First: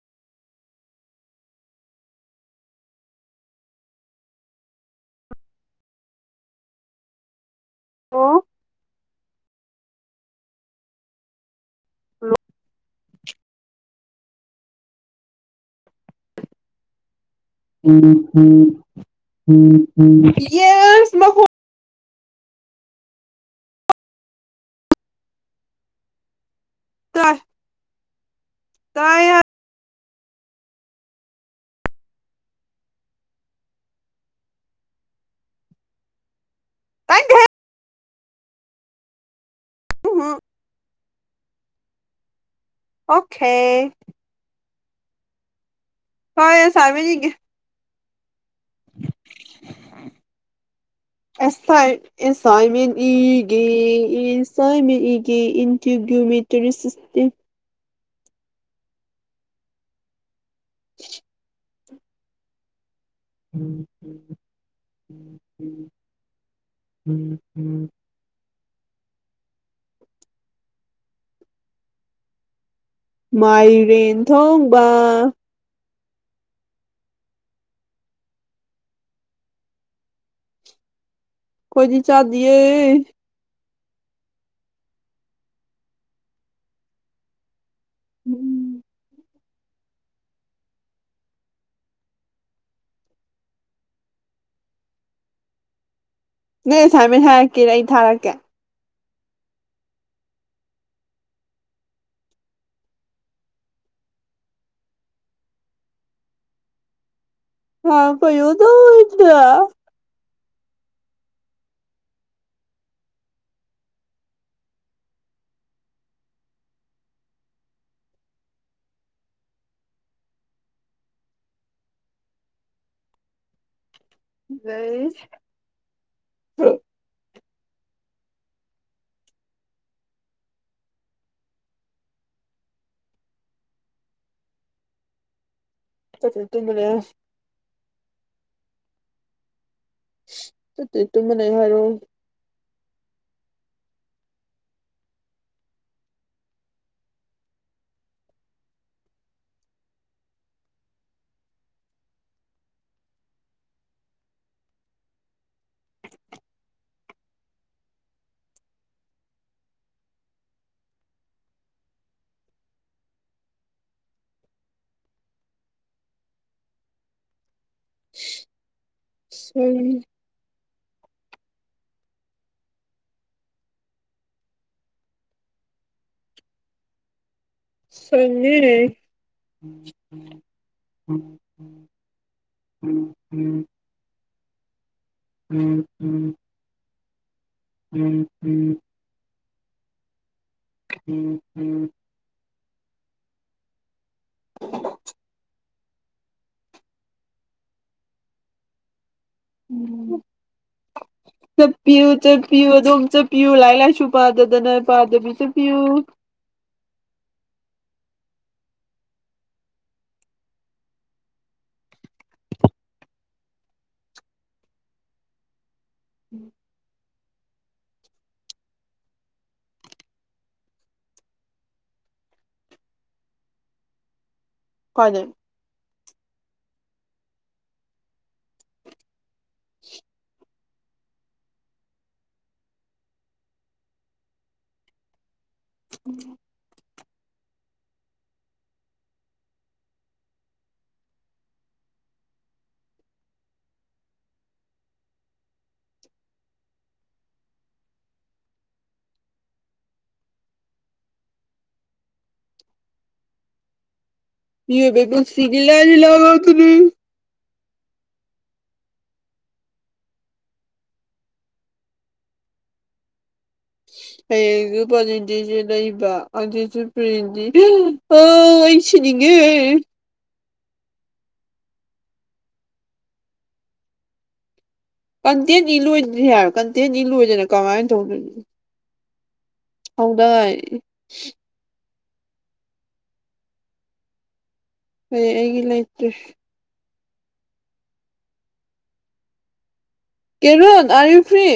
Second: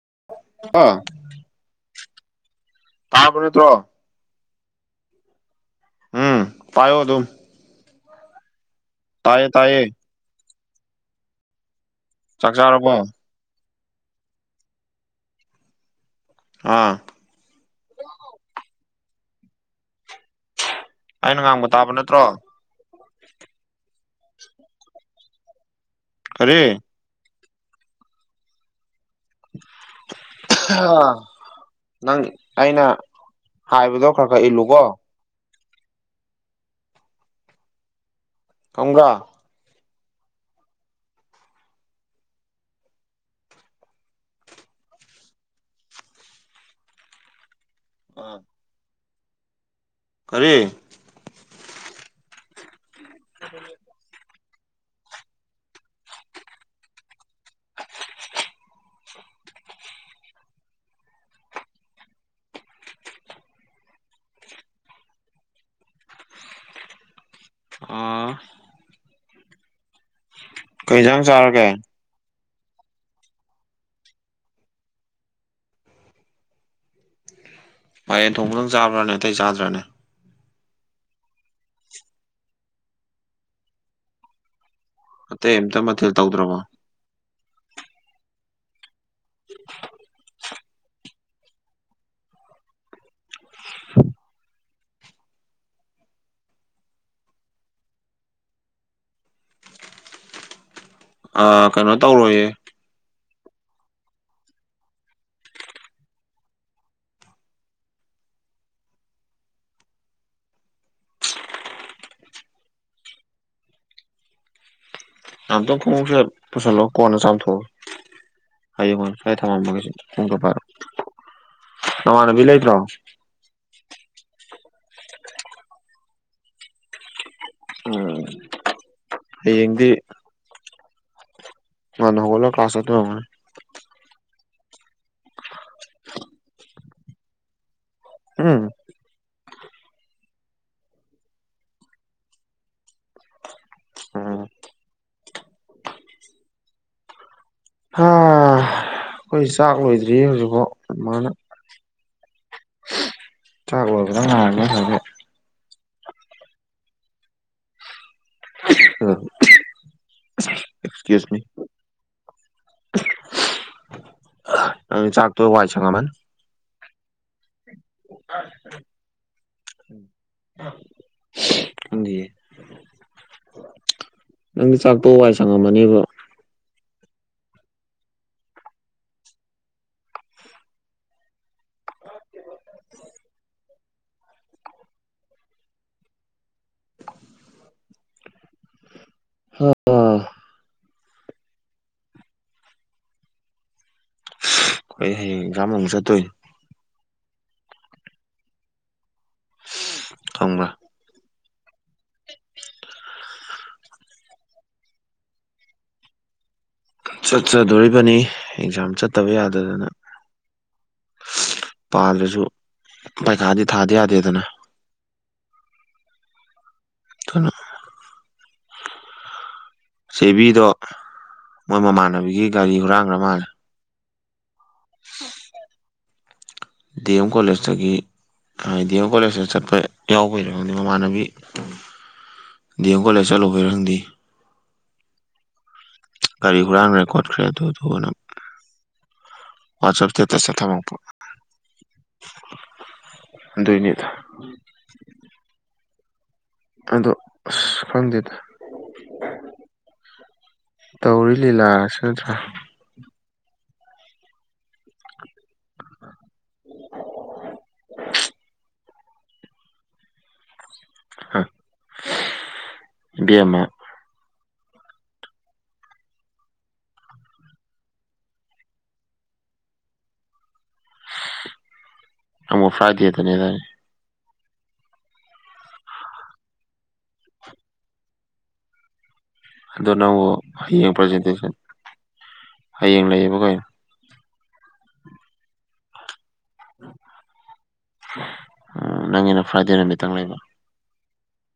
[unintelligible] [unintelligible] ꯎꯝ ꯄꯥꯏꯑꯣ ꯑꯗꯨ [unintelligible] ꯇꯌꯦ ꯇꯌꯦ ꯆꯥꯛ ꯆꯥꯔꯕꯣ ꯑꯥ [unintelligible] ꯑꯩꯅ ꯃꯈꯣꯟ ꯉꯥꯡꯕ ꯇꯥꯕ ꯅꯠꯇ ꯇ꯭ꯔꯣ ꯀꯔꯤ [unintelligible] ꯇꯥꯏ ꯅꯪ ꯑꯩꯅ ꯍꯥꯏꯕꯗꯣ ꯈꯔ ꯈꯔ ꯏꯜꯂꯨꯀꯣ [unintelligible] [unintelligible] [unintelligible] ꯑꯣꯈꯦ ꯍꯣꯏ ꯁꯥꯏꯃꯅꯤꯒꯦ [unintelligible] ꯀꯔꯤ ꯑꯦꯁꯥꯏ ꯑꯦꯁꯥꯏꯃꯦꯟ ꯏꯒꯤ ꯏꯁ ꯁꯥꯏꯃꯦꯒꯤ ꯏꯟꯇꯤꯒ꯭ꯌꯨꯃꯤ ꯁꯤꯁꯇꯦꯝ [unintelligible] ꯎꯝ ꯑ ꯀꯩꯖꯥꯡ ꯆꯥꯔꯒꯦ ꯃꯥꯏꯔꯦꯟ ꯊꯣꯡꯕ ꯃꯥꯏꯔꯦꯟ ꯊꯣꯡꯕꯗꯪ ꯆꯥꯕ꯭ꯔ꯭ꯥꯅꯦ ꯑꯇꯩ ꯆꯥꯗ꯭ꯔꯅꯦ ꯑꯩꯈꯣꯏꯗꯤ ꯆꯥꯗꯤꯌꯦ ꯑꯇꯩ ꯑꯃꯇ ꯃꯊꯦꯜ ꯇꯧꯗ꯭ꯔꯕꯣ ꯎꯝ [unintelligible] ꯅꯣꯏ ꯑꯦꯁꯥꯏꯟꯃꯦꯟ ꯍꯥꯏꯔꯛꯀꯦꯔꯥꯥ ꯑꯩ ꯊꯥꯔꯛꯀꯦ ꯑ ꯀꯅꯣ ꯇꯧꯔꯣꯏꯌꯦ ꯍꯥ ꯄꯩꯗ ꯑꯗꯨꯝ ꯇꯨꯝꯅꯤꯡꯕꯅ ꯌꯥꯗꯔ꯭ꯦ ꯑꯝꯇꯪ ꯈꯣꯡꯎ ꯄꯨꯁꯤꯜꯂꯣ ꯀꯣꯟꯅ ꯆꯥꯝꯊꯣꯛꯑꯣ ꯍꯌꯦꯡ ꯑꯣꯏꯅ ꯁꯋꯥꯏ ꯊꯝꯃꯝꯃꯒꯦ ꯈꯣꯡꯎꯞꯇꯣ ꯄꯥꯏꯔꯛꯑꯣ ꯅꯃꯥꯟꯅꯕꯤ ꯂꯩꯇ꯭ꯔꯣ ꯂꯩ ꯍꯥ ꯎꯝ ꯍꯌꯦꯡꯗꯤ ꯉꯟꯅ ꯍꯧꯒꯠꯂꯒ ꯀꯂ꯭ꯥꯁ ꯆꯠꯇꯣꯏ ꯑꯣꯏꯔꯝꯅꯤ ꯆꯠꯇꯕꯤ ꯇꯨꯝꯃ ꯎꯝ ꯆꯠꯇꯦ ꯇꯨꯝꯃ ꯂꯩꯌꯣ ꯍꯥꯏꯔꯣ ꯎꯝ ꯍꯥ ꯑꯩꯈꯣꯏ ꯆꯥꯛ ꯂꯣꯏꯗ꯭ꯔꯤ ꯍꯧꯖꯤꯛꯐꯥꯎ ꯃꯃꯥꯅ ꯆꯥꯛ ꯂꯣꯏꯕ ꯉꯥꯏꯕ ꯉꯁꯥꯏꯗꯒꯤ ꯑꯦꯁꯀꯨꯁ ꯃꯤ ꯆꯥꯛ ꯇꯣꯛ ꯑꯃꯤꯅ ꯋꯥꯏꯁꯡꯉꯝ ꯃꯅꯤ ꯑ [unintelligible] ꯁꯦ ꯪ ꯅꯪꯗꯤ ꯆꯥꯛꯇꯣꯛ ꯋꯥꯏ ꯁꯪꯉꯝꯃꯅꯦꯕ ꯁꯦꯡꯉꯦ ꯎꯝ ꯎꯝ ꯎꯝ ꯎꯝ ꯍꯥ ꯎꯝ ꯎꯝ ꯑꯩꯈꯣꯏꯗꯤ ꯍꯌꯦꯡ ꯑꯦꯛꯖꯥꯝ ꯑꯃꯨꯛ ꯆꯠꯇꯣꯏꯅꯤ ꯎꯝ ꯈꯪꯕ꯭ꯔꯥ ꯆꯠꯄꯤꯌꯨ ꯆꯠꯄꯤꯌꯨ ꯑꯗꯣꯝ ꯆꯠꯄꯤꯌꯨ ꯂꯥꯏꯔꯤꯛ ꯂꯥꯏꯁꯨ ꯄꯥꯗꯗꯅ ꯄꯥꯗꯕꯤ ꯆꯠꯄꯤꯌꯨ ꯆꯠꯆꯗꯣꯔꯤꯕꯅꯤ ꯑꯦꯛꯖꯥꯝ ꯆꯠꯇꯕ ꯌꯥꯗꯗꯅ ꯄꯥꯗ꯭ꯔꯁꯨ ꯄꯩꯈꯥꯗꯤ ꯊꯥꯗ ꯌꯥꯗꯦꯗꯅ ꯎꯝ ꯀꯩꯅꯥ ꯆꯦꯕꯤꯗꯣ ꯃꯣꯏ ꯃꯃꯥꯟꯅꯕꯤꯒꯤ ꯒꯥꯔꯤ ꯍꯨꯔꯥꯟꯈ꯭ꯔ ꯃꯥꯜꯂꯦ ꯀꯥꯏꯗꯩꯩ ꯗꯤ ꯑꯦꯝ ꯀꯣꯂꯦꯖ ꯇꯒꯤ ꯗꯤ ꯑꯦꯝ ꯀꯣꯂꯦꯖꯇ ꯆꯠꯄ ꯌꯥꯎꯕꯩꯔ ꯈꯪꯗꯦ ꯃꯃꯥꯟꯅꯕꯤ ꯗꯤ ꯑꯦꯝ ꯀꯣꯂꯦꯖ ꯆꯠꯂꯨꯕꯩꯔꯥ ꯈꯪꯗꯦ ꯒꯥꯔꯤ ꯍꯨꯔꯥꯟꯒꯔꯦ ꯈꯣꯠ ꯆꯠꯈ꯭ꯔꯦ ꯑꯗꯨꯗꯨ ꯅ ꯋꯥꯆꯞꯇ ꯁꯇꯦꯇꯁ ꯊꯝꯃꯛꯄ ꯑꯗꯨꯏꯅꯤꯗ ꯑꯗꯣ ꯑꯁ ꯈꯪꯗꯦꯗ ꯇꯧꯔꯤ ꯂꯤꯂꯥꯁꯨ ꯅꯠꯇ꯭ꯔꯥ ꯃꯤ [inaudible] [inaudible] ꯑ ꯑꯃ ꯍꯌꯦꯡꯖꯨ [inaudible] ꯑꯗꯤꯁꯨ ꯄꯔꯤꯗꯤ ꯍ ꯑꯩꯁꯤꯅꯤꯡꯉꯦ ꯑꯃꯃꯛ ꯐ꯭ꯔꯥꯏꯗꯤꯗꯅꯤꯗꯔꯅꯤ ꯀꯟꯇꯦꯟꯅꯤ ꯂꯣꯏꯗꯔꯤ ꯍꯥꯏ ꯀꯟꯇꯦꯟꯅꯤ ꯂꯣꯏꯗꯅ ꯀꯃꯥꯏꯅ ꯇꯧꯅꯣꯏꯅꯤ ꯑꯗꯣ ꯅꯎ ꯌꯦꯡ ꯄ꯭ꯔꯖꯟꯇꯦꯁꯟ ꯍꯌꯦꯡ ꯂꯩꯌꯦꯕꯈꯣꯏ ꯍꯣꯏ ꯑꯩꯒꯤ ꯂꯩꯇꯦ ꯎ ꯅꯥꯪꯒꯤꯅꯥ ꯐꯔꯥꯏꯗꯦꯅ ꯅ ꯀꯦꯔꯣꯟ ꯑ ꯐ꯭ꯔꯦ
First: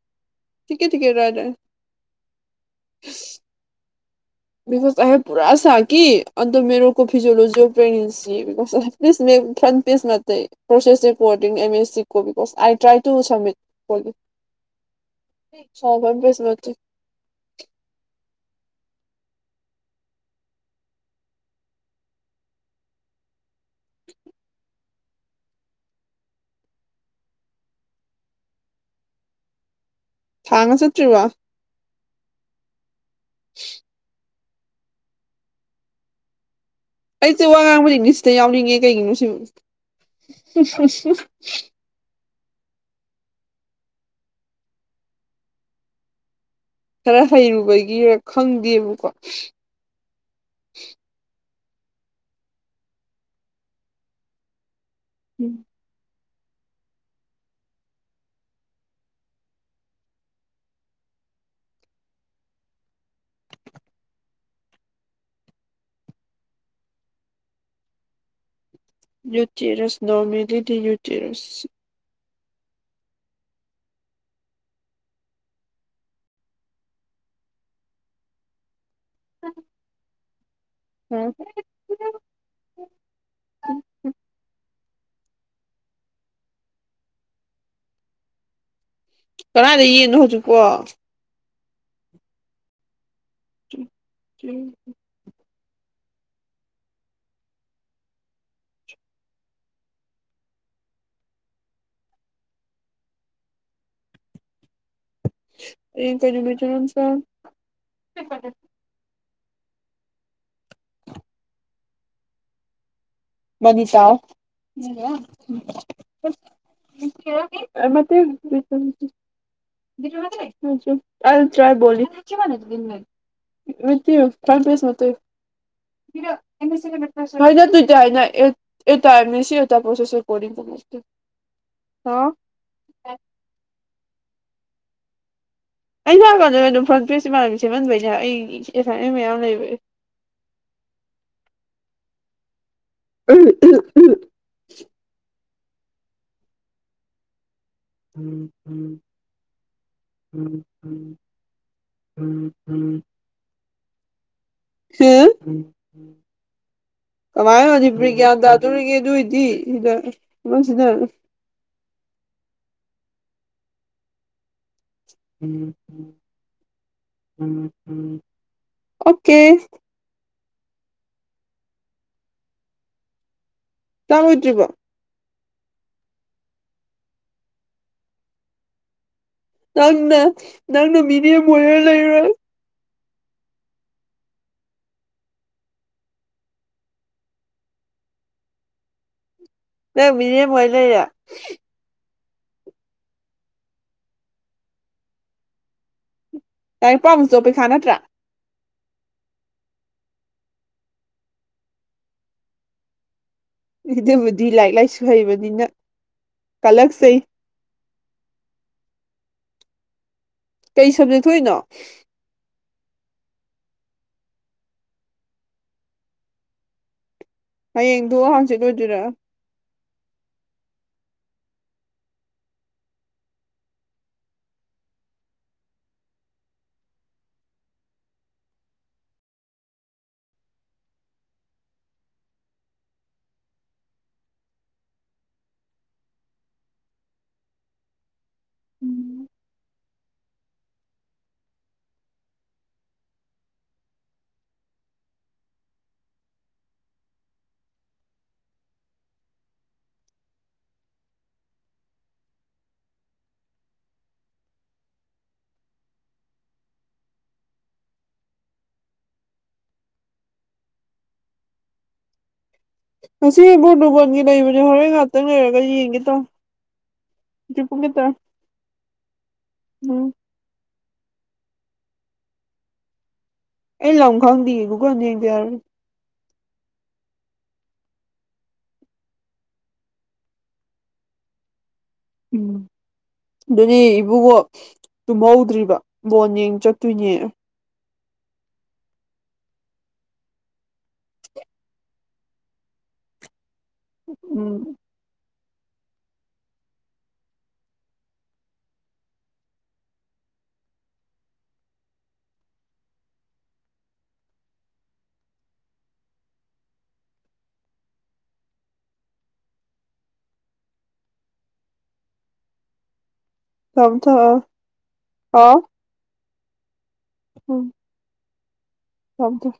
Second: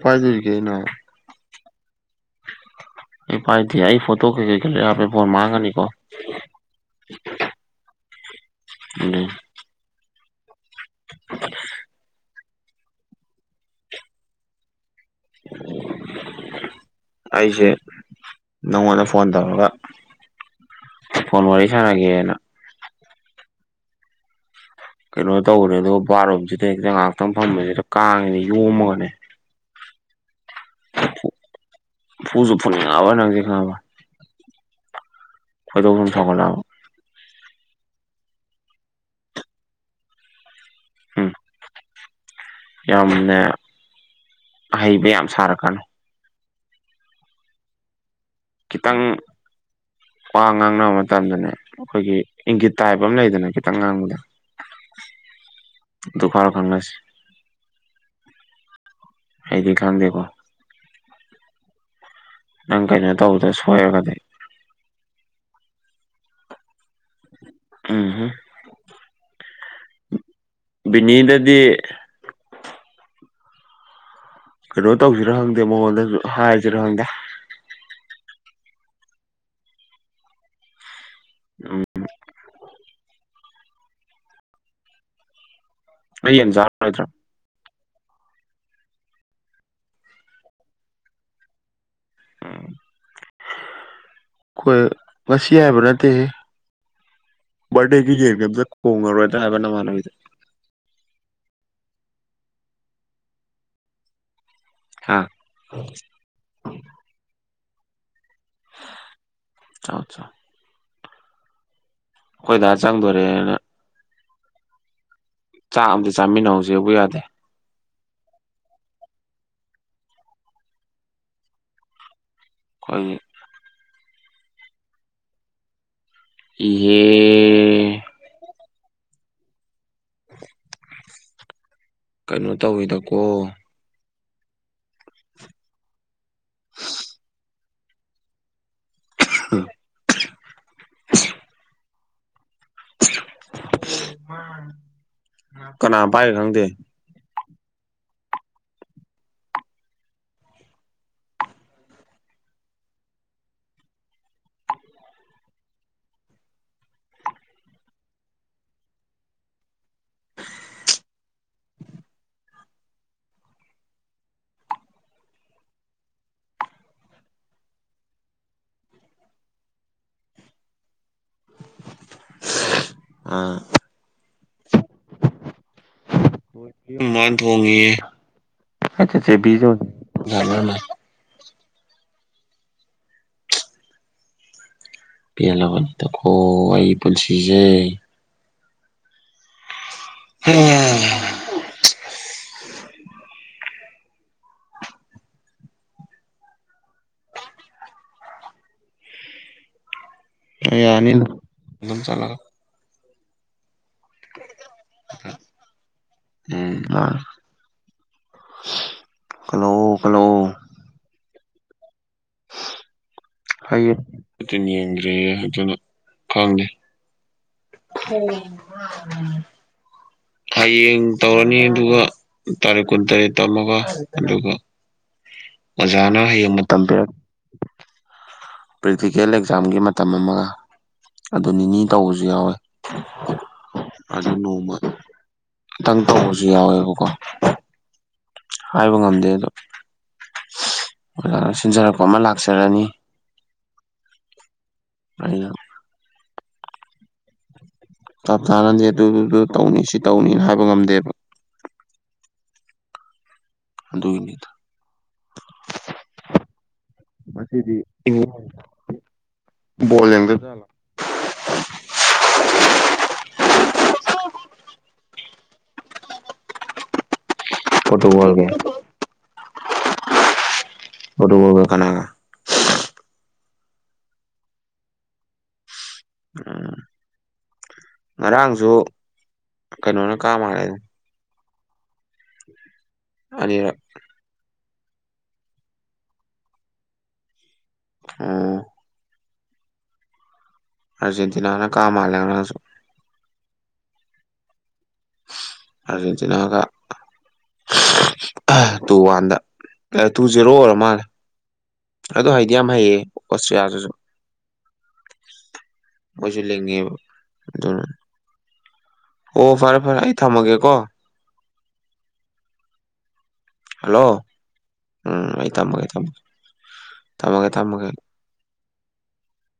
ꯀꯥꯏ ꯁꯦ [inaudible] ꯑꯦ ꯄꯥꯏꯗꯤ ꯌꯥ [inaudible] ꯃꯁ ꯑꯦ ꯄꯨꯔꯥ ꯁꯥ ꯀ ꯑ ꯃꯦꯣ ꯀ ꯐꯤꯖꯤꯑꯣꯂꯣꯖꯤ ꯑꯣ ꯄ꯭ꯔ ꯁꯤ ꯄ ꯑꯗꯨꯏ ꯐꯟ ꯄꯤꯁ ꯃ ꯇ ꯄꯣꯁꯦꯁ ꯔꯤꯄꯣꯔꯤꯡ ꯑꯝ ꯑꯦꯁ ꯁꯤꯕꯤ ꯁ ꯑꯥꯏ ꯇ꯭ꯔꯥꯏ ꯇꯨ ꯁꯃꯤꯠꯣ [inaudible] ꯑꯩꯁꯦ ꯅꯪꯉꯣꯟꯗ ꯐꯣꯟ ꯇꯧꯔꯒ ꯐꯣꯟ ꯋꯥꯔꯤ ꯁꯥꯟꯅꯒꯦꯅ [inaudible] ꯀꯩꯅꯣ ꯇꯧꯔꯦ ꯑꯗꯣ ꯕꯥꯔꯣꯝꯁꯤꯗ ꯍꯛꯇ ꯉꯥꯏꯍꯥꯛꯇꯪ ꯐꯝꯕꯁꯤꯗ ꯀꯥꯡꯉꯤꯅ ꯌꯣꯝꯃꯒꯅꯦ ꯉꯆꯠꯇ꯭ꯔꯤꯕ ꯐꯨꯁꯨ ꯐꯨꯅꯤꯡ ꯉꯥ ꯕ ꯅ ꯍꯧꯖꯤ ꯈꯕ ꯀꯣꯏꯗꯧ ꯁꯨꯝꯝ ꯁꯥꯑꯣꯒꯠꯂꯥꯕ ꯑꯩꯁꯦ ꯋꯥ ꯉꯥꯡꯕꯗ ꯏꯪꯂꯤꯁꯇ ꯌꯥꯎꯅꯤꯡꯉꯦ ꯀꯩꯒꯤꯅꯣ ꯁꯤꯕꯨ ꯍ ꯎꯝ ꯌꯥꯝꯅ ꯑꯍꯩꯕ ꯌꯥꯝ ꯁꯥꯔꯛꯀꯅꯤ ꯈꯔ ꯍꯩꯔꯨꯕꯒꯤ ꯀꯩꯒꯤꯅꯣ ꯁꯤꯕꯨ ꯈꯤꯇꯪ ꯋꯥ ꯉꯥꯡꯅꯕ ꯃꯇꯝꯗꯅꯦ ꯑꯩꯈꯣꯏꯒꯤ ꯏꯪꯒꯤꯠ ꯇꯥꯏꯞ ꯑꯃ ꯂꯩꯗꯅ ꯈꯤꯇꯪ ꯉꯥꯡꯕꯗ ꯎꯝ ꯗꯗꯨ ꯐꯔ ꯈꯥꯟꯒꯁꯤ ꯑꯩꯗꯤ ꯈꯥꯟꯗꯦꯀꯣ ꯅꯪ ꯀꯩꯅ ꯇꯧꯕꯧꯗꯁ ꯁꯣꯏꯔꯒꯗꯤ ꯎꯝꯍꯝ ꯌꯨꯇ‌ꯦꯔꯁ ꯅꯣꯔꯃꯤꯜ ꯕꯤꯅꯤꯗꯗꯤ ꯀꯩꯅꯣ ꯇꯧꯁꯤꯔ ꯈꯪꯗꯦ ꯃꯉꯣꯟꯗꯁꯨ ꯍꯥꯏꯁꯤꯔ ꯈꯪꯗꯦ ꯎ [unintelligible] ꯎꯝ [unintelligible] ꯑꯩ ꯌꯦꯟ ꯆꯔ [unintelligible] ꯔꯣꯏꯗ꯭ꯔ‌ꯣ ꯀꯥꯗꯥꯏꯗꯩ ꯌꯦꯟꯅ‌ꯣ ꯍꯧꯖꯤꯛꯄꯣ ꯎꯝ [unintelligible] [unintelligible] ꯁꯤ ꯍꯥꯏꯕ ꯅꯠꯇꯦꯍ‌ꯦ ꯕꯥꯔꯗꯦꯒꯤ ꯌꯦꯟꯒ ꯑꯝꯇ ꯀ‌ꯣꯡꯉꯔꯣꯏꯗꯔ ꯍꯥꯏꯕ ꯅꯃꯥꯟꯅꯕꯤꯗ ꯍꯥ ꯌ‌ꯦꯡ ꯀꯩ ꯅꯨꯃꯤꯠꯇꯅ‌ꯣꯝ ꯆꯥ [unintelligible] ꯆꯥꯎ ꯆꯥꯎ ꯈ‌ꯣꯏ ꯗꯥ ꯆꯪꯗ‌ꯣꯔ‌ꯦ ꯃꯅꯤ ꯆꯥꯔ [unintelligible] ꯆꯥꯛ ꯑꯃꯗꯤ ꯆꯥꯃꯤꯟꯅꯍꯧꯁꯦꯕꯨ ꯌꯥꯗꯦ [unintelligible] [unintelligible] ꯑꯩꯈꯣꯏꯒꯤ [unintelligible] [unintelligible] ꯏꯍꯦ [unintelligible] [unintelligible] ꯍꯥꯎ ꯀꯩꯅꯣ ꯇꯧꯋꯤꯗꯀꯣ ꯑꯩ ꯂꯥꯛꯀꯗ ꯑꯗꯨꯝ ꯐ꯭ꯔꯟ ꯄꯦꯁ ꯏꯃꯥꯟꯅꯕꯤ ꯁꯦꯝꯍꯟꯕꯩꯅꯦ ꯑꯩ ꯑꯦꯁꯥꯏꯟꯃ‌ꯦꯟ ꯃꯌꯥꯝ ꯂꯩꯕꯩ [unintelligible] ꯀꯅꯥ ꯄꯥꯏꯔꯤꯅ‌ꯣ ꯈꯪꯗꯦ ꯎꯝ ꯎꯝ ꯎꯝ ꯎꯝ ꯎꯝ ꯎꯝ ꯍꯦ ꯀꯃꯥꯏꯅ ꯃꯅꯤꯄꯨꯔꯤ ꯒ꯭ꯌꯥꯟ ꯇꯥꯗꯣꯔꯤꯒꯦ ꯑꯗꯨꯏꯗꯤ ꯁꯤꯗ ꯁꯤꯖꯤꯟꯅ [unintelligible] [unintelligible] ꯑꯣꯀꯦ [unintelligible] ꯑꯥ ꯆꯥꯛ ꯂ‌ꯣꯏꯗ꯭ꯔꯤꯕꯣ [unintelligible] ꯃꯥꯅ ꯊ‌ꯣꯡꯉꯤꯌꯦ ꯅꯪꯅ ꯅꯪꯅ ꯃꯤꯔꯦꯝ ꯑꯣꯏꯔ ꯂꯩꯔ‌ ꯄꯦꯜꯂꯕꯅꯤꯗ ꯀꯣ ꯑꯩ ꯄꯨꯟꯁꯤꯁꯦ ꯅꯪ ꯃꯤꯔ‌‌ꯦꯝ ꯑꯣꯏ ꯂꯩꯔ‌ꯦ ꯂꯥꯏꯔꯤꯛꯄꯥꯔꯨꯆꯣ ꯄꯩꯈꯥ ꯅꯠꯇ꯭ꯔꯥ꯫ ꯌꯥꯅꯤꯗ ꯏꯗꯣꯝꯆ ꯂꯥꯛꯑ ꯑꯗꯨꯕꯨꯗꯤ ꯂꯥꯏꯔꯤꯛ ꯂꯥꯏꯁꯨ ꯍꯩꯕꯅꯤꯅ ꯀꯜꯂꯛꯆꯩ꯫ ꯍꯜꯂꯣ꯫ ꯍꯜꯂꯣ꯫ ꯀꯩ ꯁꯕꯖꯦꯛ ꯊꯣꯛꯏꯅꯣ꯫ ꯍꯌꯦꯗꯤ ꯌꯦꯡꯗ꯭ꯔꯤꯌꯦ ꯍꯧꯖꯤꯛꯃꯛ ꯈꯪꯗꯦ꯫ ꯍꯌꯦꯡꯗꯨ ꯍꯥꯡꯆꯤꯠꯂꯑꯣꯏꯗꯣꯏꯔꯥ꯫ ꯍꯌꯦꯡ ꯇꯧꯔꯅꯤ ꯑꯗꯨꯒ ꯇꯥꯔꯤꯛ ꯀꯨꯟ ꯇꯔꯦꯠ ꯇꯝꯃꯒ ꯑꯗꯨꯒ ꯑꯣꯖꯥꯅ ꯍꯌꯦꯡ ꯃꯇꯝ ꯄ꯭ꯔꯦꯛꯇꯤꯀꯦꯜ ꯑꯦꯛꯖꯥꯝꯒꯤ ꯃꯇꯝ ꯑꯃꯒ ꯑꯗꯨ ꯅꯤꯅꯤ ꯇꯧꯕꯁꯨ ꯌꯥꯎꯋꯦ ꯑꯗꯨ ꯅꯣꯡꯃ ꯈꯤꯇꯪ ꯇꯧꯕꯁꯨ ꯌꯥꯎꯋꯦꯕꯀꯣ ꯍꯥꯏꯕ ꯎꯝ ꯉꯝꯗꯦ ꯑꯗꯣ ꯑꯣꯖꯥꯅ ꯁꯤꯟꯖꯔꯛꯄ ꯑꯃ ꯂꯥꯛꯆꯔꯅꯤ꯫ [unintelligible] ꯆꯞ ꯆꯥꯟꯅꯅꯤ ꯑꯗꯨꯗꯨꯒ ꯇꯧꯅꯤ ꯁꯤ ꯇꯧꯅꯤꯅ ꯍꯥꯏꯕ ꯉꯝꯗꯦꯕ꯫ ꯑꯗꯨꯒꯤꯅꯤꯗ ꯉꯁꯤꯗꯤ [unintelligible] ꯕꯣꯜ ꯌꯦꯡꯗꯖꯥꯠꯂꯣ꯫ ꯉꯁꯤ ꯄꯣꯇ꯭ꯔꯨꯒꯜꯒꯤ ꯂꯩꯕꯅꯦ ꯍꯣꯔꯦꯟ ꯉꯥꯛꯇꯪ ꯂꯩꯔꯒ ꯌꯦꯡꯒꯦ ꯇꯧꯃꯤ꯫ ꯄ꯭ꯔꯣꯇꯨꯒꯜꯒꯤ꯫ ꯎꯝ꯫ ꯄ꯭ꯔꯣꯇꯨꯒꯜꯒ ꯀꯅꯥꯒ꯫ ꯑꯩ ꯂꯪ ꯈꯪꯗꯤꯌꯦ ꯒꯨꯒꯜꯗ ꯌꯦꯡꯗ ꯌꯥꯔꯣꯏ꯫ ꯎꯝ ꯉꯔꯥꯡꯖꯨ ꯀꯩꯅꯣꯅ ꯀꯥ ꯃꯥꯜꯂꯦꯅꯦ꯫ ꯎꯝ ꯑꯅꯤꯔꯛ ꯑꯗꯨꯗꯤ ꯏꯕꯨꯨꯡꯉꯣ ꯇꯨꯝꯍꯧꯗ꯭ꯔꯤꯕ ꯕꯣꯟ ꯌꯦꯡ ꯆꯠꯇꯣꯏꯅꯦ꯫ ꯎꯝ ꯑꯔꯖꯦꯟꯇꯤꯅꯥꯅ ꯀꯥ ꯃꯥꯜꯂꯦ ꯉꯔꯥꯡꯖꯨ꯫ ꯎꯝ ꯑꯔꯖꯦꯠꯇꯤꯅꯥꯒ ꯇꯨ ꯋꯥꯟꯗ ꯇꯨ ꯖꯦꯔꯣ ꯑꯣꯏꯔ ꯃꯥꯜꯂꯦ ꯑꯗꯣ ꯍꯩꯗꯤ ꯌꯥꯝ ꯍꯩꯌꯦ ꯑꯣꯁꯇ꯭ꯔꯤꯌꯥꯗꯁꯨ ꯃꯣꯏꯁꯨ ꯂꯤꯡꯉꯦꯕ ꯑꯗꯨꯅ ꯑꯣ ꯐꯔꯦ ꯐꯔꯦ ꯑꯩ ꯊꯝꯃꯒꯦꯀꯣ꯫ ꯊꯝ ꯍꯜꯂꯣ ꯊꯝ ꯎꯝ ꯑꯩ ꯍꯥꯎ ꯊꯝꯃꯒꯦ ꯊꯝꯃꯒꯦ꯫ ꯊꯝꯃꯒꯦ ꯊꯝꯃꯒꯦ ꯫ ꯊꯝꯃ ꯊꯝ